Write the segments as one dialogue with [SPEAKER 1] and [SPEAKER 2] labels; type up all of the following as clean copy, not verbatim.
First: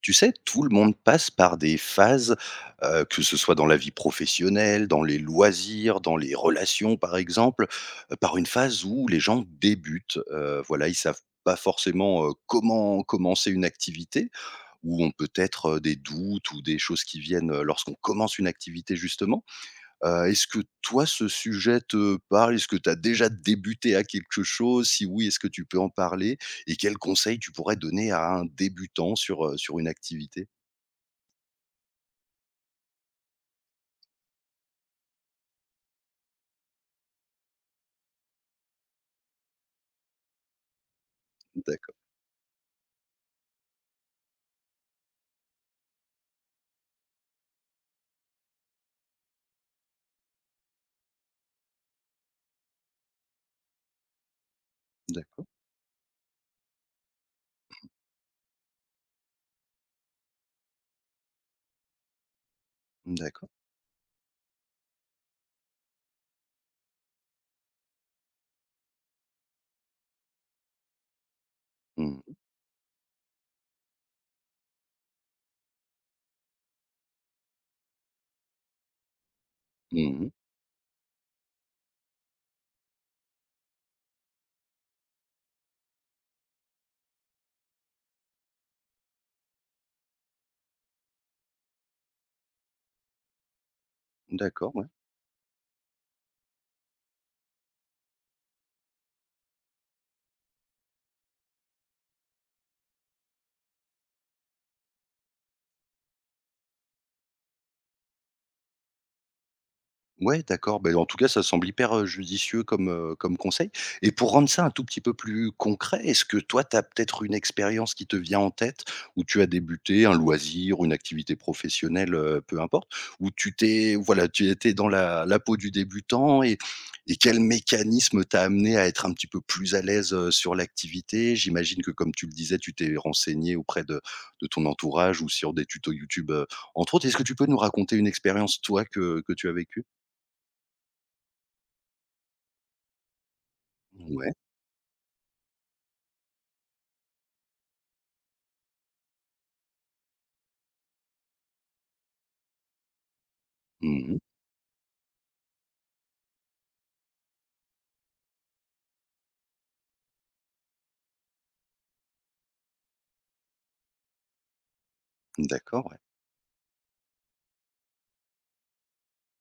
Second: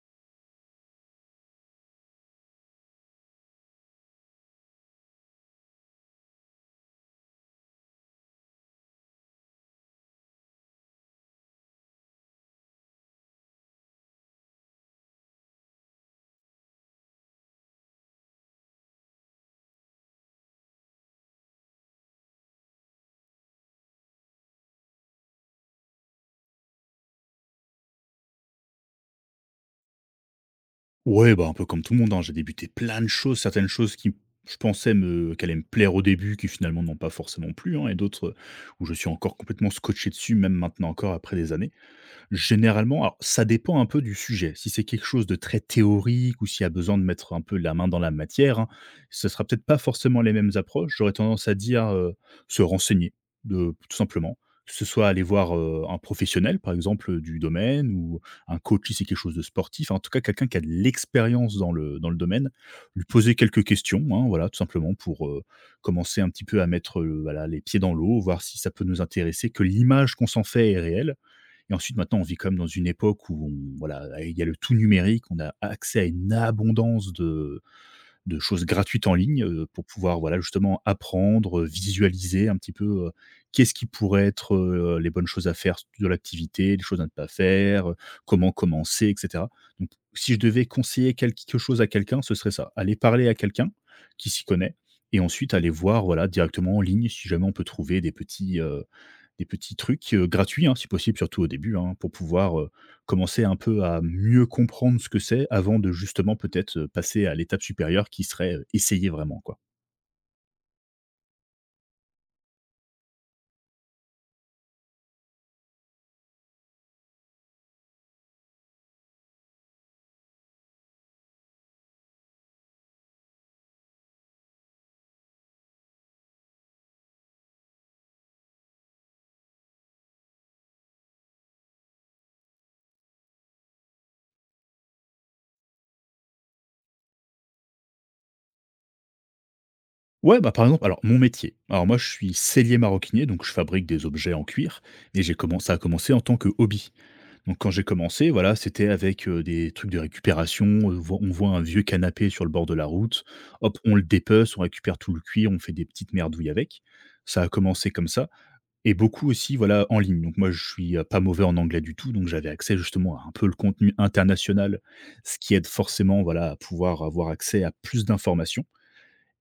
[SPEAKER 1] Tu sais, tout le monde passe par des phases, que ce soit dans la vie professionnelle, dans les loisirs, dans les relations par exemple, par une phase où les gens débutent. Voilà, ils savent pas forcément, comment commencer une activité, ou ont peut-être, des doutes ou des choses qui viennent, lorsqu'on commence une activité justement. Est-ce que toi ce sujet te parle? Est-ce que tu as déjà débuté à quelque chose? Si oui, est-ce que tu peux en parler? Et quels conseils tu pourrais donner à un débutant sur, sur une activité?
[SPEAKER 2] Ouais, bah, un peu comme tout le monde, hein, j'ai débuté plein de choses, certaines choses qui je pensais me qu'elles allaient me plaire au début, qui finalement n'ont pas forcément plu, hein, et d'autres, où je suis encore complètement scotché dessus, même maintenant encore après des années.
[SPEAKER 1] D'accord,
[SPEAKER 2] Généralement, alors ça dépend un peu du sujet. Si c'est quelque chose de très théorique ou s'il y a besoin de mettre un peu la main dans la matière, hein, ce sera peut-être pas forcément les mêmes approches. J'aurais tendance à dire, se renseigner, de tout simplement. Que ce soit aller
[SPEAKER 1] d'accord,
[SPEAKER 2] voir, un professionnel, par exemple, du domaine ou un coach si c'est quelque chose de sportif, en tout cas quelqu'un qui a de l'expérience dans le domaine. Lui poser
[SPEAKER 1] d'accord.
[SPEAKER 2] quelques questions, hein, voilà, tout simplement pour, commencer un petit peu à mettre, voilà, les pieds dans l'eau, voir si ça peut nous intéresser, que l'image qu'on s'en fait est réelle. Et ensuite, maintenant,
[SPEAKER 1] Mmh
[SPEAKER 2] on vit comme dans une époque où on voilà, il y a le tout numérique, on a accès à une abondance de choses gratuites en ligne, pour pouvoir,
[SPEAKER 1] mh.
[SPEAKER 2] voilà, justement apprendre, visualiser un petit peu, qu'est-ce qui pourrait être, les bonnes choses à faire de l'activité, les choses à ne pas faire, comment commencer et cetera. Donc si je devais conseiller quelque chose à quelqu'un, ce serait ça, aller parler à quelqu'un qui s'y
[SPEAKER 1] D'accord,
[SPEAKER 2] connaît
[SPEAKER 1] ouais.
[SPEAKER 2] et ensuite aller voir, voilà, directement en ligne si jamais on peut trouver des petits trucs, gratuits, hein, si possible, surtout au début, hein, pour pouvoir, commencer un peu à mieux comprendre ce que c'est avant de justement peut-être, passer à l'étape supérieure qui serait, essayer vraiment, quoi.
[SPEAKER 1] Ouais, d'accord, Ben en tout cas, ça semble hyper, judicieux comme, comme conseil et pour rendre ça un tout petit peu plus concret, est-ce que toi, tu as peut-être une expérience qui te vient en tête où tu as débuté un loisir, une activité professionnelle, peu importe, où tu t'es voilà, tu étais dans la peau du débutant et quel mécanisme t'a amené à être un petit peu plus à l'aise, sur l'activité? J'imagine que comme tu le disais, tu t'es renseigné auprès de ton entourage ou sur des tutos YouTube, entre autres. Est-ce que tu peux nous raconter une expérience toi que tu as vécue?
[SPEAKER 2] Ouais, bah, par exemple, alors mon métier, alors moi je suis sellier maroquinier, donc je fabrique des
[SPEAKER 1] Ouais.
[SPEAKER 2] objets en cuir et j'ai commencé à commencer en tant que hobby. Donc quand j'ai commencé, voilà, c'était avec, des trucs de récupération, voi on voit un vieux canapé sur le bord de la route, hop, on le
[SPEAKER 1] Mmh.
[SPEAKER 2] dépece, on récupère tout le cuir, on fait des petites merdouilles avec. Ça a commencé comme ça. Et beaucoup aussi, voilà, en ligne. Donc moi, je suis, pas mauvais en anglais du tout, donc j'avais accès justement à un peu le contenu international, ce qui aide
[SPEAKER 1] D'accord, ouais.
[SPEAKER 2] forcément, voilà, à pouvoir avoir accès à plus d'informations.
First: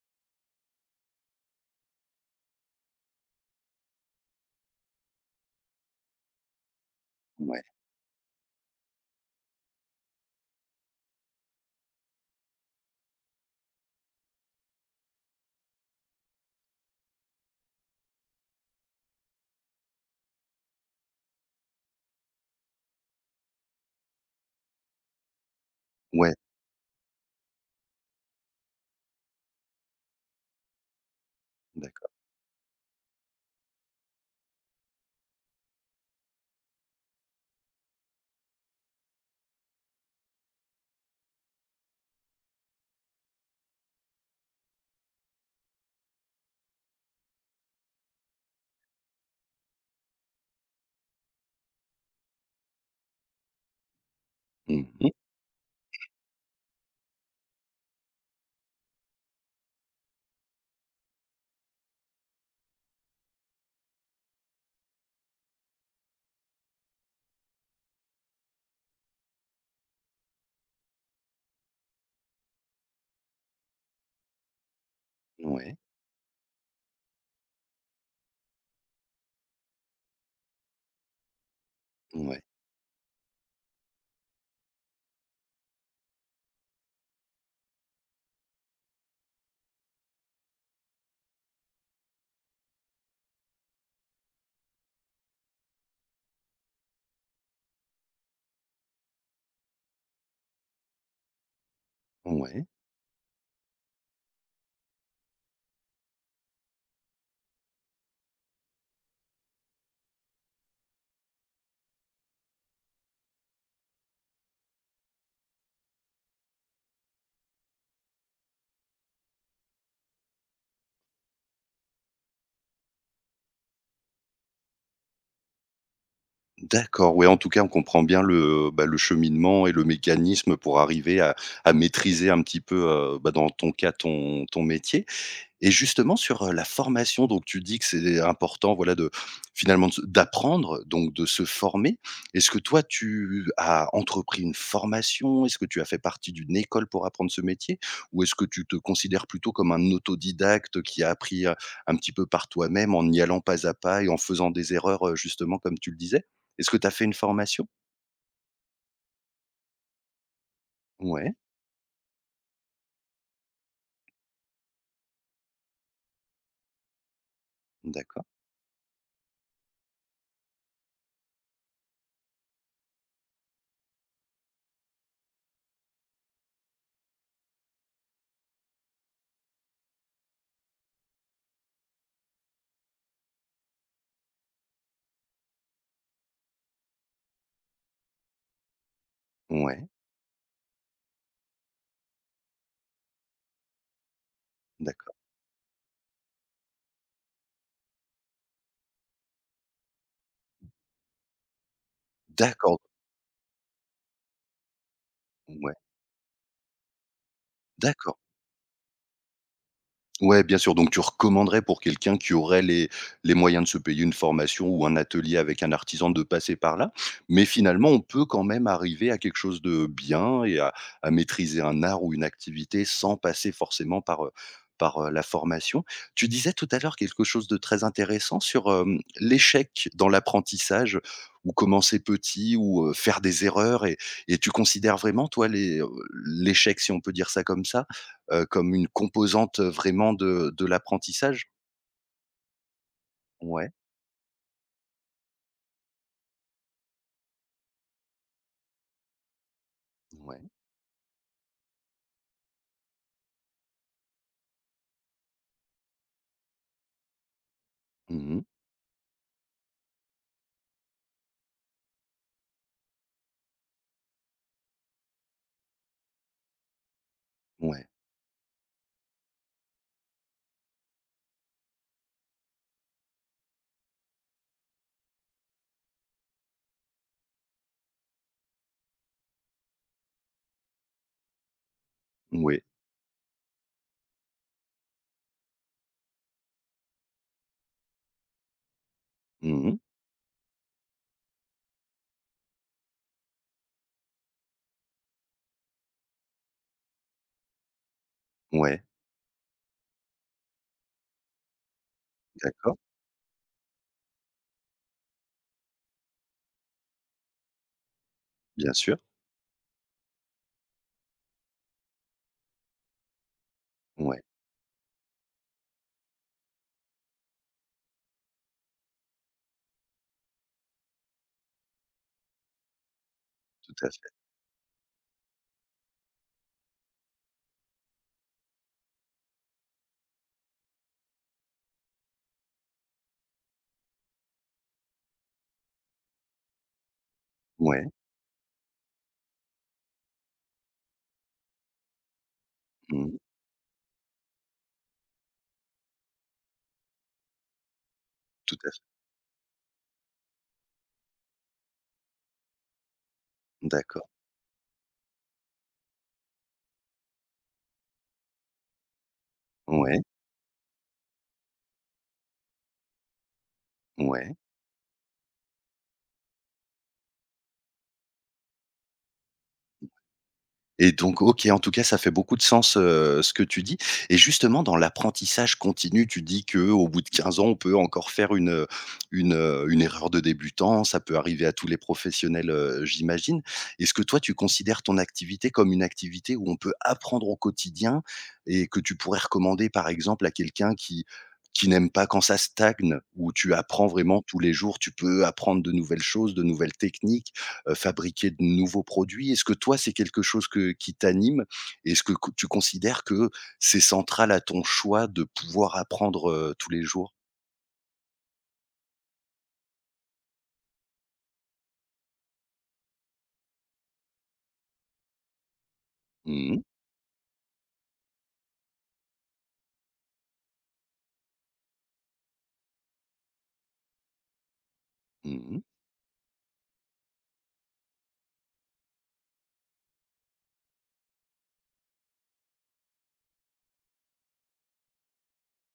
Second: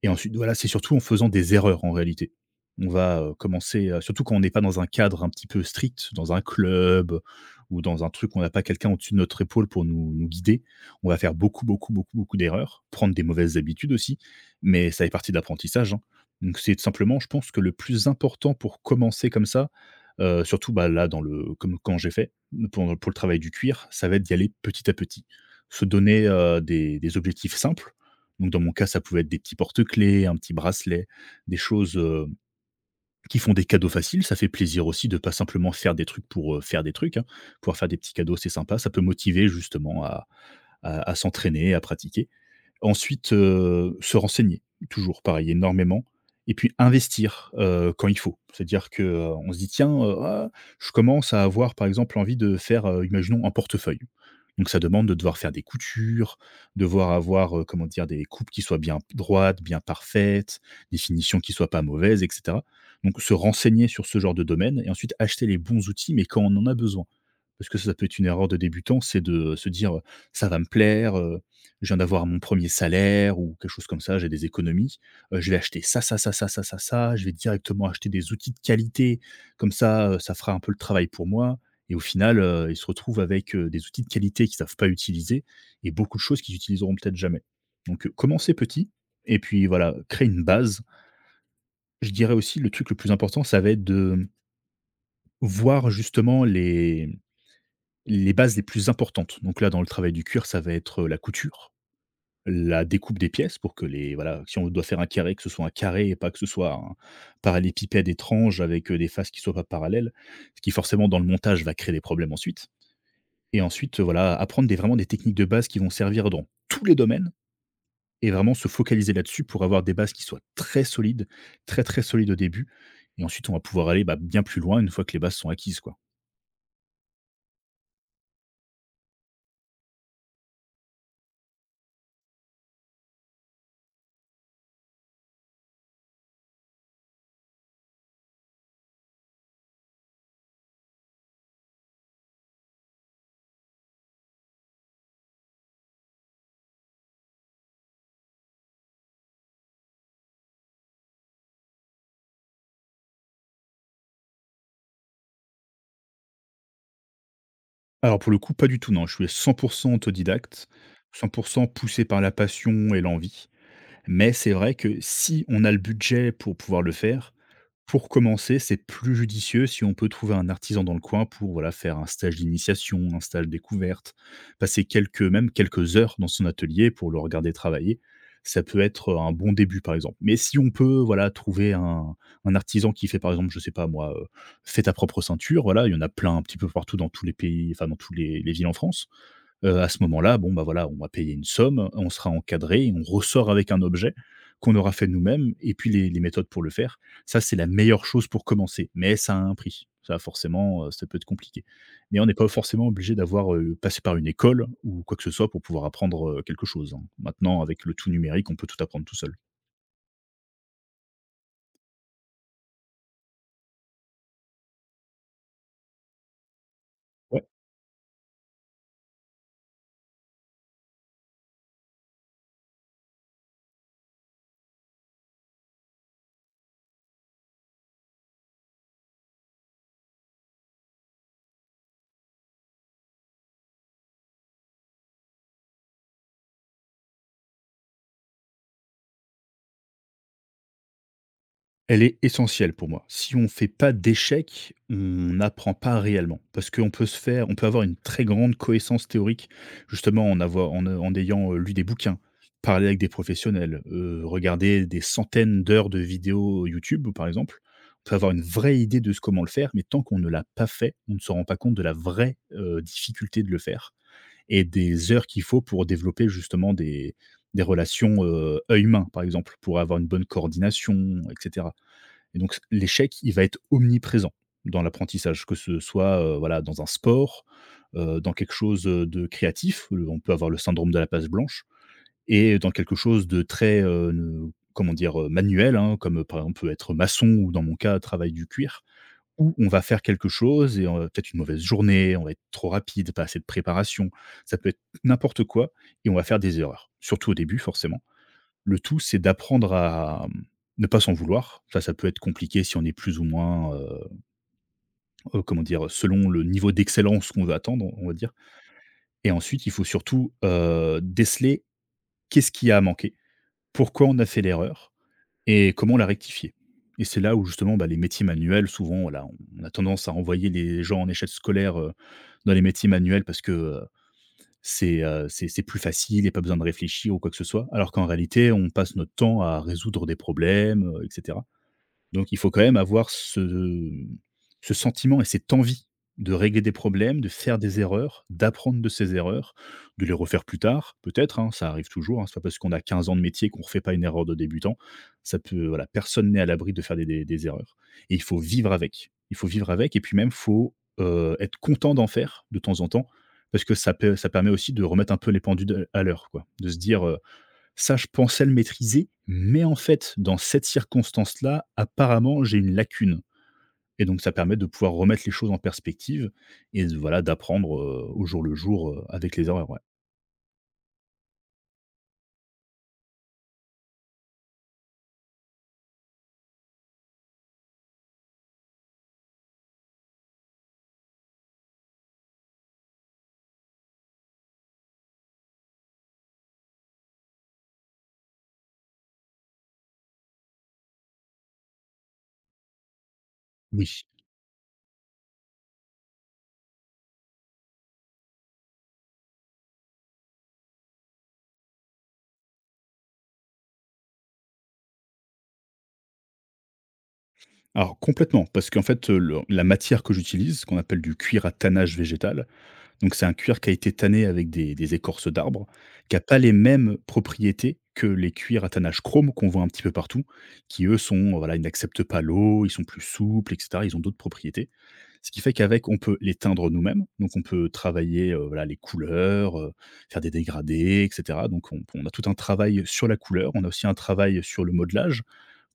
[SPEAKER 2] Et ensuite, voilà, c'est surtout en faisant des erreurs en réalité. On va, commencer, surtout quand on n'est pas dans un cadre un petit peu strict, dans un club
[SPEAKER 1] Ouais.
[SPEAKER 2] ou dans un truc où on n'a pas quelqu'un au-dessus de notre épaule pour nous guider. On va faire beaucoup, beaucoup, beaucoup, beaucoup d'erreurs, prendre des mauvaises habitudes aussi, mais ça fait partie de l'apprentissage, hein. Donc c'est tout simplement, je pense que le plus important pour commencer comme ça, surtout, bah, là dans le comme quand j'ai fait pour le travail du cuir, ça va être d'y aller petit à petit. Se donner,
[SPEAKER 1] Ouais,
[SPEAKER 2] des objectifs simples donc dans mon cas, ça pouvait être des petits porte-clés, un petit bracelet, des choses,
[SPEAKER 1] d'accord.
[SPEAKER 2] qui font des cadeaux faciles. Ça fait plaisir aussi de pas simplement faire des trucs pour, faire des trucs, hein. Pouvoir faire des petits cadeaux, c'est sympa. Ça peut motiver justement à à s'entraîner, à pratiquer. Ensuite, se renseigner, toujours pareil, énormément et puis investir, quand il faut. C'est-à-dire que, on se dit: «Tiens, ah, je commence à avoir par exemple envie de faire, imaginons un portefeuille». Donc ça demande
[SPEAKER 1] Mmh.
[SPEAKER 2] de devoir faire des coutures, devoir avoir, comment dire? Des coupes qui soient bien droites, bien parfaites, des finitions qui soient pas mauvaises et cetera. Donc se renseigner sur ce genre de domaine et ensuite acheter les bons outils, mais quand on en a besoin. Parce que ça peut être une erreur de débutant, c'est de se dire: ça va me plaire, je viens d'avoir mon premier salaire ou quelque chose comme ça, j'ai des économies, je vais
[SPEAKER 1] Ouais,
[SPEAKER 2] acheter ça, ça, ça, ça, ça, ça, ça, je vais directement acheter des outils de qualité comme ça, ça fera un peu le travail pour moi et au final,
[SPEAKER 1] ouais,
[SPEAKER 2] ils se retrouvent avec, des outils de qualité qu'ils ne savent pas utiliser et beaucoup de choses qu'ils utiliseront peut-être jamais. Donc, commencer petit et puis voilà, créer une base. Je dirais aussi le truc le plus important, ça va être de voir justement les bases les plus importantes. Donc là, dans le travail du cuir, ça va être la couture,
[SPEAKER 1] ouais.
[SPEAKER 2] la découpe des pièces pour que les voilà, si on doit faire un carré, que ce soit un carré et pas que ce soit un parallépipède étrange avec, des faces qui soient pas parallèles. Ce qui forcément dans le montage va créer des problèmes ensuite et ensuite, voilà, apprendre des vraiment des techniques de base qui vont servir dans tous les domaines et vraiment se focaliser là-dessus pour avoir des bases qui soient très solides, très, très solides au début et ensuite on va pouvoir aller, bah, bien plus loin une fois que les bases sont acquises, quoi.
[SPEAKER 1] D'accord, ouais, en tout cas, on comprend bien le, bah, le cheminement et le mécanisme pour arriver à maîtriser un petit peu, bah, dans ton cas, ton ton métier. Et justement sur, la formation, donc tu dis que c'est important, voilà, de finalement de se d'apprendre, donc de se former. Est-ce que toi tu as entrepris une formation? Est-ce que tu as fait partie d'une école pour apprendre ce métier? Ou est-ce que tu te considères plutôt comme un autodidacte qui a appris, un petit peu par toi-même en y allant pas à pas et en faisant des erreurs, justement comme tu le disais? Est-ce que tu as fait une formation?
[SPEAKER 2] Alors pour le coup, pas du tout non, je suis à 100 autodidacte,
[SPEAKER 1] Ouais,
[SPEAKER 2] 100 poussé par la passion et l'envie. Mais c'est vrai que si on a le budget pour pouvoir le faire, pour
[SPEAKER 1] d'accord.
[SPEAKER 2] commencer, c'est plus judicieux si on peut trouver un artisan dans le coin pour voilà, faire un stage d'initiation, un stage découverte, passer quelques, même quelques heures dans son atelier pour le regarder travailler. Ça peut être un bon début, par exemple. Mais si on peut voilà, trouver un artisan qui fait, par exemple, je sais pas moi, fais ta propre ceinture, voilà, il y en a plein un petit peu partout dans tous les pays, enfin dans toutes les villes en France.
[SPEAKER 1] Ouais,
[SPEAKER 2] À ce moment-là, bon, bah, voilà, on va payer une somme, on sera encadré et on ressort avec un objet qu'on aura fait
[SPEAKER 1] d'accord.
[SPEAKER 2] nous-mêmes et puis les méthodes pour le faire. Ça, c'est la meilleure chose pour commencer, mais ça a un prix. Ça, forcément, ça peut être compliqué. Mais on n'est pas
[SPEAKER 1] D'accord,
[SPEAKER 2] forcément obligé d'avoir, passé par une école ou quoi que ce soit pour
[SPEAKER 1] ouais,
[SPEAKER 2] pouvoir apprendre, quelque chose, hein. Maintenant, avec le tout
[SPEAKER 1] d'accord.
[SPEAKER 2] numérique, on peut tout apprendre tout seul.
[SPEAKER 1] Ouais, bien sûr, donc tu recommanderais pour quelqu'un qui aurait les moyens de se payer une formation ou un atelier avec un artisan de passer par là, mais finalement, on peut quand même arriver à quelque chose de bien et à maîtriser un art ou une activité sans passer forcément par, par, la formation. Tu disais tout à l'heure quelque chose de très intéressant sur, hem, l'échec dans l'apprentissage ou commencer petit ou, faire des erreurs et tu considères vraiment toi les, l'échec, si on peut dire ça, comme une composante, vraiment de l'apprentissage.
[SPEAKER 2] Elle est essentielle pour moi. Si on ne fait
[SPEAKER 1] Ouais,
[SPEAKER 2] pas d'échecs, on n'apprend pas réellement. Parce qu'on peut se faire on peut avoir une très grande connaissance théorique, justement
[SPEAKER 1] ouais.
[SPEAKER 2] en avoir en ayant, lu des bouquins, parlé avec des professionnels, regarder des centaines d'heures de vidéos YouTube, par exemple. On peut avoir une
[SPEAKER 1] Mmh.
[SPEAKER 2] vraie idée de ce comment le faire, mais tant qu'on ne l'a pas fait, on ne se rend pas compte de la vraie, difficulté de le faire et des heures qu'il faut pour développer justement des
[SPEAKER 1] Ouais,
[SPEAKER 2] relations, œil-main, par exemple, pour avoir une bonne coordination etc. Et donc l'échec, il va être omniprésent dans l'apprentissage, que ce soit, voilà, dans un sport, dans quelque chose de créatif, on peut avoir le syndrome de la passe blanche et
[SPEAKER 1] ouais.
[SPEAKER 2] dans quelque chose de très, ne comment dire? Manuel, hein, comme, par exemple, peut être maçon ou dans mon cas, travail du cuir, où on
[SPEAKER 1] Mmh.
[SPEAKER 2] va faire quelque chose et on va peut-être une mauvaise journée, on va être trop rapide, pas assez de préparation, ça peut être n'importe quoi et on va faire des erreurs, surtout au début forcément le
[SPEAKER 1] Ouais,
[SPEAKER 2] tout, c'est d'apprendre à, ne pas s'en vouloir. Ça peut être compliqué
[SPEAKER 1] d'accord,
[SPEAKER 2] si on est plus ou moins, comment dire? Selon le niveau d'excellence qu'on veut attendre, on va dire
[SPEAKER 1] bien sûr.
[SPEAKER 2] et ensuite, il faut surtout, déceler qu'est-ce qui a manqué? Pourquoi on
[SPEAKER 1] Ouais,
[SPEAKER 2] a fait l'erreur et comment la rectifier? Et c'est là où justement, bah, les métiers manuels, souvent, voilà, on a tendance à envoyer les gens en échec scolaire, dans les métiers manuels parce que, heu,
[SPEAKER 1] tout à fait.
[SPEAKER 2] c'est, heu, c'est c'est plus facile et pas besoin de réfléchir ou quoi que ce soit. Alors qu'en réalité, on passe notre temps à résoudre des problèmes, et cetera. Donc il faut quand même avoir ce sentiment et cette envie de régler des problèmes, de faire des
[SPEAKER 1] Ouais.
[SPEAKER 2] erreurs, d'apprendre de ces erreurs, de les refaire plus tard, peut-être, hein, ça arrive toujours, hein. C'est pas parce qu'on a 15 ans
[SPEAKER 1] Mmh.
[SPEAKER 2] de métier qu'on refait pas une erreur de débutant. Ça peut voilà, personne n'est à l'abri de faire des erreurs et il faut
[SPEAKER 1] Tout à
[SPEAKER 2] vivre
[SPEAKER 1] fait.
[SPEAKER 2] avec. Il faut vivre avec et puis même faut, être content d'en faire de temps en temps parce que
[SPEAKER 1] D'accord.
[SPEAKER 2] ça permet aussi de remettre un peu les pendules à l'heure quoi. De se dire, ça, je pensais le maîtriser, mais en
[SPEAKER 1] Ouais,
[SPEAKER 2] fait, dans cette circonstance-là, apparemment, j'ai une lacune. Et donc, ça
[SPEAKER 1] ouais.
[SPEAKER 2] permet de pouvoir remettre les choses en perspective et voilà, d'apprendre au jour le jour avec les erreurs. Ouais.
[SPEAKER 1] Et donc OK, en tout cas, ça fait beaucoup de sens, ce que tu dis et justement dans l'apprentissage continu, tu dis que au bout de 15 ans, on peut encore faire une erreur de débutant. Ça peut arriver à tous les professionnels, j'imagine. Est-ce que toi, tu considères ton activité comme une activité où on peut apprendre au quotidien et que tu pourrais recommander, par exemple, à quelqu'un qui n'aime pas quand ça stagne, où tu apprends
[SPEAKER 2] Oui.
[SPEAKER 1] vraiment tous les jours, tu peux apprendre de nouvelles choses, de nouvelles techniques? Fabriquer de nouveaux produits? Est-ce que toi, c'est quelque chose que qui t'anime? Est-ce que co tu considères que c'est central à ton choix de pouvoir apprendre, tous les jours?
[SPEAKER 2] Alors complètement, parce qu'en fait, la matière que j'utilise, ce qu'on appelle du cuir à tannage végétal, donc c'est un cuir qui a été tanné avec des écorces d'arbres, qui n'a pas les
[SPEAKER 1] Mmh mh.
[SPEAKER 2] mêmes propriétés que les cuirs à tannage chrome qu'on voit un petit peu partout, qui eux sont, voilà, ils n'acceptent pas l'eau, ils sont plus souples, etc. Ils ont d'autres propriétés. Ce qui fait
[SPEAKER 1] Mmh.
[SPEAKER 2] qu'avec, on peut les teindre nous-mêmes. Donc, on peut travailler, voilà, les couleurs, faire des dégradés, et cetera. Donc, on a tout un travail sur la couleur. On a aussi un travail sur le modelage.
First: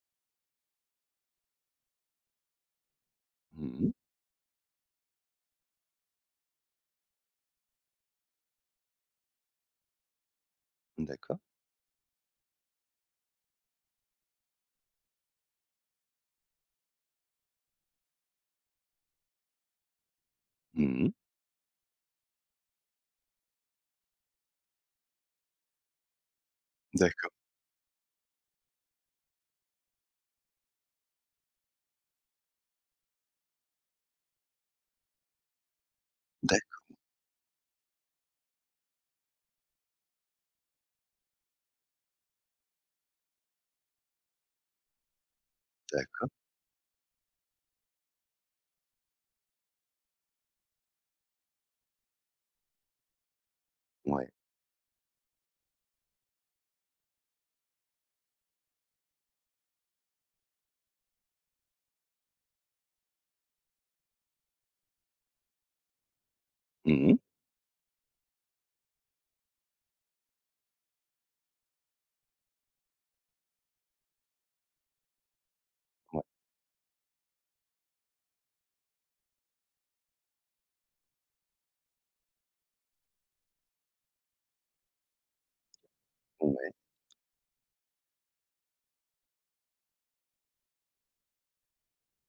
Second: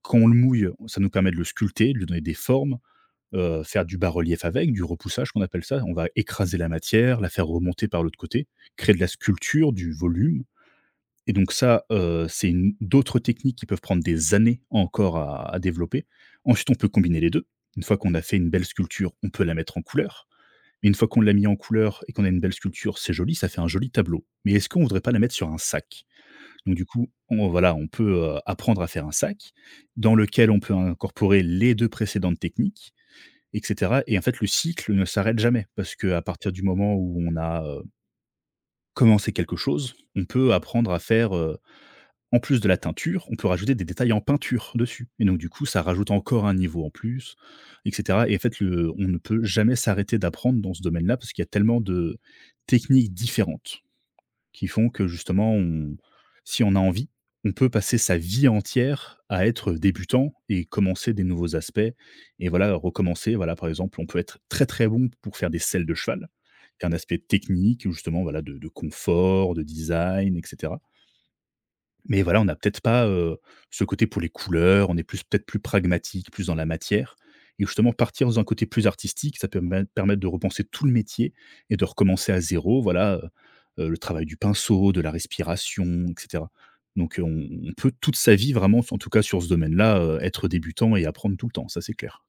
[SPEAKER 2] Quand on le mouille, ça nous permet de le sculpter, de lui donner des formes, faire
[SPEAKER 1] Mmh.
[SPEAKER 2] du bas-relief avec, du repoussage qu'on appelle ça. On va écraser la matière, la faire remonter par l'autre côté, créer de la sculpture, du volume. Et
[SPEAKER 1] D'accord.
[SPEAKER 2] donc ça, c'est une d'autres techniques qui peuvent prendre des années encore à développer. Ensuite, on peut combiner les 2. Une fois qu'on a fait une belle sculpture, on peut la mettre en couleur. Mais une fois
[SPEAKER 1] Mmh.
[SPEAKER 2] qu'on l'a mis en couleur et qu'on a une belle sculpture, c'est joli, ça fait un joli tableau. Mais est-ce qu'on voudrait pas la mettre sur un sac? Donc du coup,
[SPEAKER 1] D'accord.
[SPEAKER 2] on voilà, on peut, apprendre à faire un sac dans lequel on peut incorporer les 2 précédentes techniques et cetera. Et en fait, le cycle ne s'arrête jamais parce qu'à partir du
[SPEAKER 1] D'ac
[SPEAKER 2] moment où on a, commencé quelque chose, on peut apprendre à faire, en plus de la teinture, on peut rajouter des détails en peinture dessus et donc du coup, ça rajoute
[SPEAKER 1] d'accord.
[SPEAKER 2] encore un niveau en plus et cetera. Et en fait, le on ne peut jamais s'arrêter d'apprendre dans ce domaine-là parce qu'il y a tellement de techniques différentes
[SPEAKER 1] Ouais.
[SPEAKER 2] qui font que justement on si on a envie, on peut passer sa vie entière à être débutant et commencer des nouveaux aspects et voilà, recommencer. Voilà, par exemple, on peut être très, très bon pour faire des selles de cheval. Il y a un
[SPEAKER 1] Mmh.
[SPEAKER 2] aspect technique justement, voilà, de confort, de design et cetera, mais voilà, on n'a peut-être pas, ce côté pour les couleurs, on est plus peut-être plus
[SPEAKER 1] Ouais.
[SPEAKER 2] pragmatique, plus dans la matière et justement partir dans un côté plus artistique, ça peut me permettre de repenser tout le métier et de recommencer à zéro. Voilà, le travail du pinceau, de la respiration et cetera.
[SPEAKER 1] Ouais.
[SPEAKER 2] Donc, on peut toute sa vie vraiment, en tout cas sur ce domaine-là, être débutant et apprendre tout le temps, ça c'est clair.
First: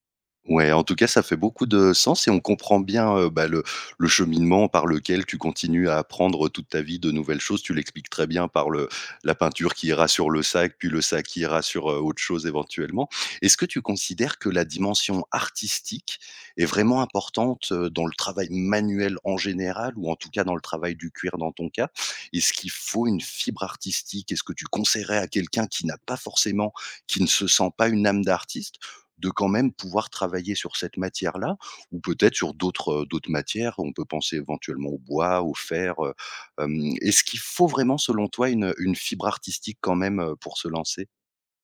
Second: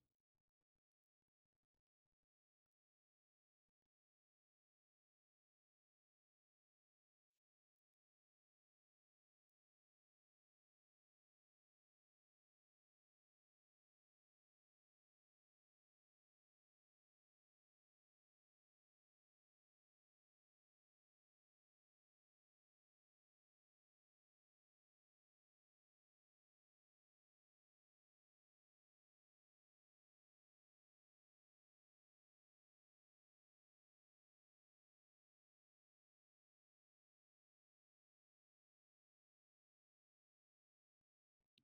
[SPEAKER 1] Ouais, en tout cas, ça fait beaucoup de sens et on comprend bien, bah, le cheminement par lequel tu continues à apprendre toute ta vie de nouvelles choses. Tu l'expliques très bien par le la peinture qui ira sur le sac, puis le sac qui ira sur, autre chose éventuellement. Est-ce que tu considères que la dimension artistique est vraiment importante, dans le travail manuel en général ou en tout cas dans le travail du cuir dans ton cas? Est-ce qu'il faut une fibre artistique? Est-ce que tu conseillerais à quelqu'un qui n'a pas forcément qui ne se sent pas une âme d'artiste de quand même pouvoir travailler sur cette matière-là ou peut-être sur d'autres, d'autres matières. On peut penser éventuellement au bois, au fer, hem, est-ce qu'il faut vraiment selon toi une fibre artistique quand même, pour se lancer?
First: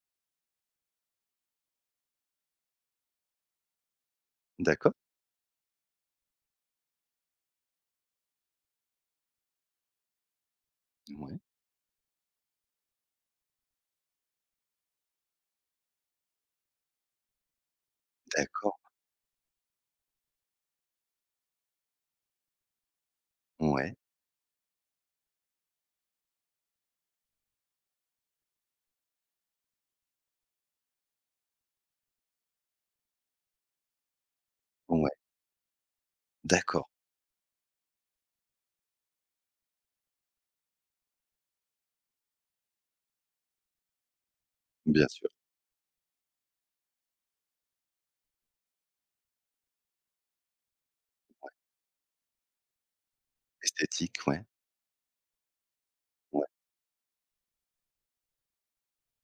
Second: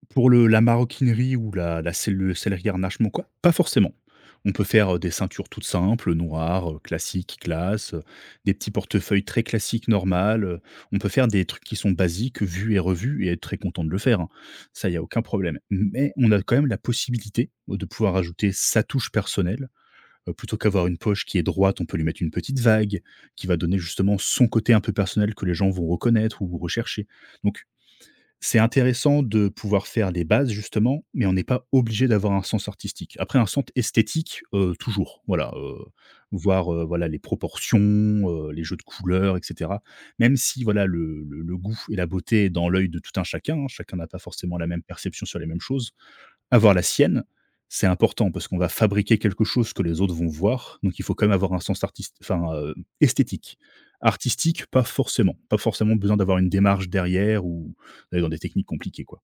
[SPEAKER 2] Pour le la maroquinerie ou la selle le sellerie harnache quoi? Pas forcément. On peut
[SPEAKER 1] D'accord.
[SPEAKER 2] faire, des ceintures toutes simples, noires, classiques, classe, des petits portefeuilles très classiques, normales, on peut faire
[SPEAKER 1] Ouais,
[SPEAKER 2] des trucs qui sont basiques, vus et revus et être très content de le faire, hein. Ça, il y a aucun problème. Mais on a quand même la possibilité de pouvoir ajouter
[SPEAKER 1] d'accord.
[SPEAKER 2] sa touche personnelle, plutôt qu'avoir une poche qui est droite, on peut lui mettre une petite vague qui va donner
[SPEAKER 1] Ouais,
[SPEAKER 2] justement son côté un peu personnel que les gens vont reconnaître ou rechercher. Donc c'est intéressant de pouvoir faire les bases justement, mais on n'est pas obligé d'avoir un sens artistique. Après un sens esthétique,
[SPEAKER 1] ouais,
[SPEAKER 2] toujours, voilà, voir,
[SPEAKER 1] d'accord.
[SPEAKER 2] voilà les proportions, les jeux de couleurs et cetera. Même si voilà le goût et la beauté est dans l'œil de tout un chacun, hein, chacun n'a pas forcément la même
[SPEAKER 1] Bien
[SPEAKER 2] perception
[SPEAKER 1] sûr.
[SPEAKER 2] sur les mêmes choses. Avoir la sienne, c'est important parce qu'on va fabriquer quelque chose que les autres vont voir, donc il faut quand même avoir un sens artiste, enfin, esthétique.
[SPEAKER 1] Esthétique, ouais.
[SPEAKER 2] Artistique, pas forcément. Pas forcément besoin d'avoir
[SPEAKER 1] Ouais.
[SPEAKER 2] une démarche derrière ou d'aller dans des techniques compliquées, quoi.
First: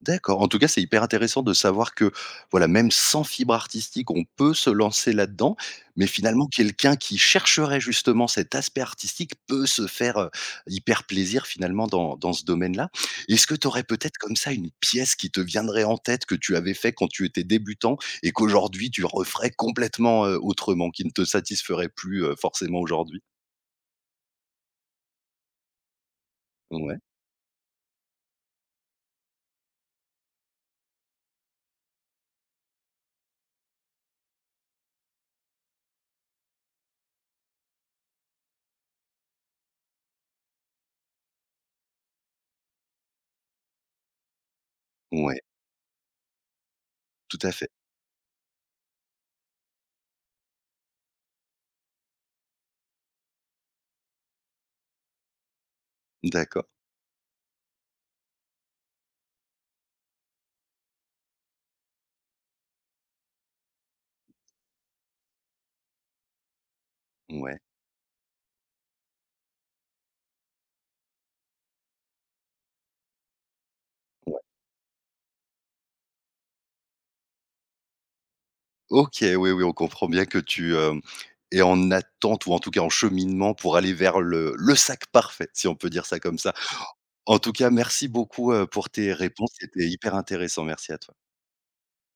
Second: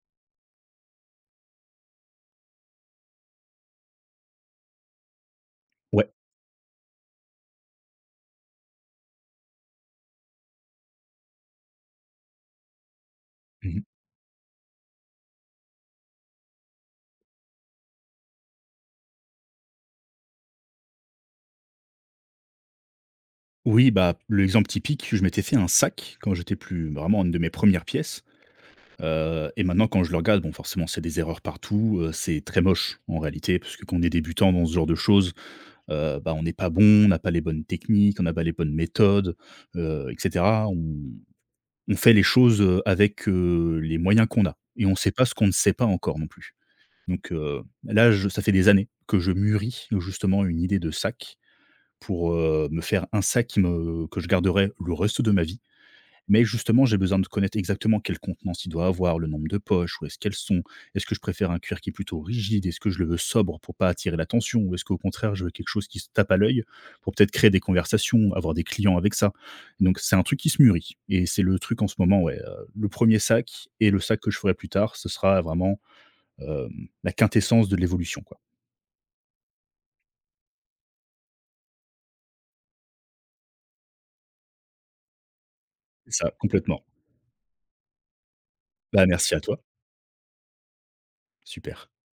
[SPEAKER 1] D'accord. En tout cas, c'est hyper intéressant de savoir que, voilà, même sans fibre artistique, on peut se lancer là-dedans. Mais
[SPEAKER 2] Ouais.
[SPEAKER 1] finalement, quelqu'un qui chercherait justement cet aspect artistique peut se faire, hyper plaisir finalement dans dans ce domaine-là. Est-ce que tu aurais
[SPEAKER 2] Mmh.
[SPEAKER 1] peut-être comme ça une pièce qui te viendrait en tête que tu avais fait quand tu étais débutant et qu'aujourd'hui tu referais complètement, autrement, qui ne te satisferait plus, forcément aujourd'hui?
[SPEAKER 2] Oui, bah, l'exemple typique, je m'étais fait un sac quand j'étais plus
[SPEAKER 1] Ouais,
[SPEAKER 2] vraiment une de mes premières pièces, et maintenant quand je le regarde, bon, forcément, c'est des erreurs partout, c'est très moche en réalité, parce que quand on est débutant dans ce genre de choses. Bah, on n'est pas bon, on n'a pas les bonnes techniques, on n'a pas les bonnes méthodes, et cetera. On fait les choses, avec, les moyens qu'on a et on ne sait pas ce
[SPEAKER 1] ouais,
[SPEAKER 2] qu'on ne sait pas encore non plus. Donc
[SPEAKER 1] tout à fait.
[SPEAKER 2] là, je ça fait des années que je mûris justement une idée de sac pour, me faire un sac qui me que je garderai le reste de ma vie. Mais
[SPEAKER 1] D'accord,
[SPEAKER 2] justement, j'ai besoin de connaître exactement quelle contenance il doit avoir, le nombre de poches, où est-ce qu'elles sont, est-ce que je préfère un cuir qui est plutôt rigide, est-ce que je le veux sobre pour pas attirer l'attention, ou est-ce qu'au contraire je veux quelque chose qui se tape à l'œil pour peut-être créer
[SPEAKER 1] ouais.
[SPEAKER 2] des conversations, avoir des clients avec ça. Donc c'est un truc qui se mûrit et c'est le truc en ce moment, ouais, le premier sac et le sac que je ferai plus tard, ce sera vraiment, la quintessence de l'évolution, quoi.
[SPEAKER 1] OK, oui, oui, on comprend bien que tu, hem, es en attente ou en tout cas en cheminement pour aller vers le sac parfait, si on peut dire ça
[SPEAKER 2] C'est ça,
[SPEAKER 1] comme ça.
[SPEAKER 2] complètement.
[SPEAKER 1] En tout cas, merci beaucoup, pour
[SPEAKER 2] Bah,
[SPEAKER 1] tes
[SPEAKER 2] merci à
[SPEAKER 1] réponses,
[SPEAKER 2] toi,
[SPEAKER 1] c'était hyper intéressant. Merci à toi.
[SPEAKER 2] super.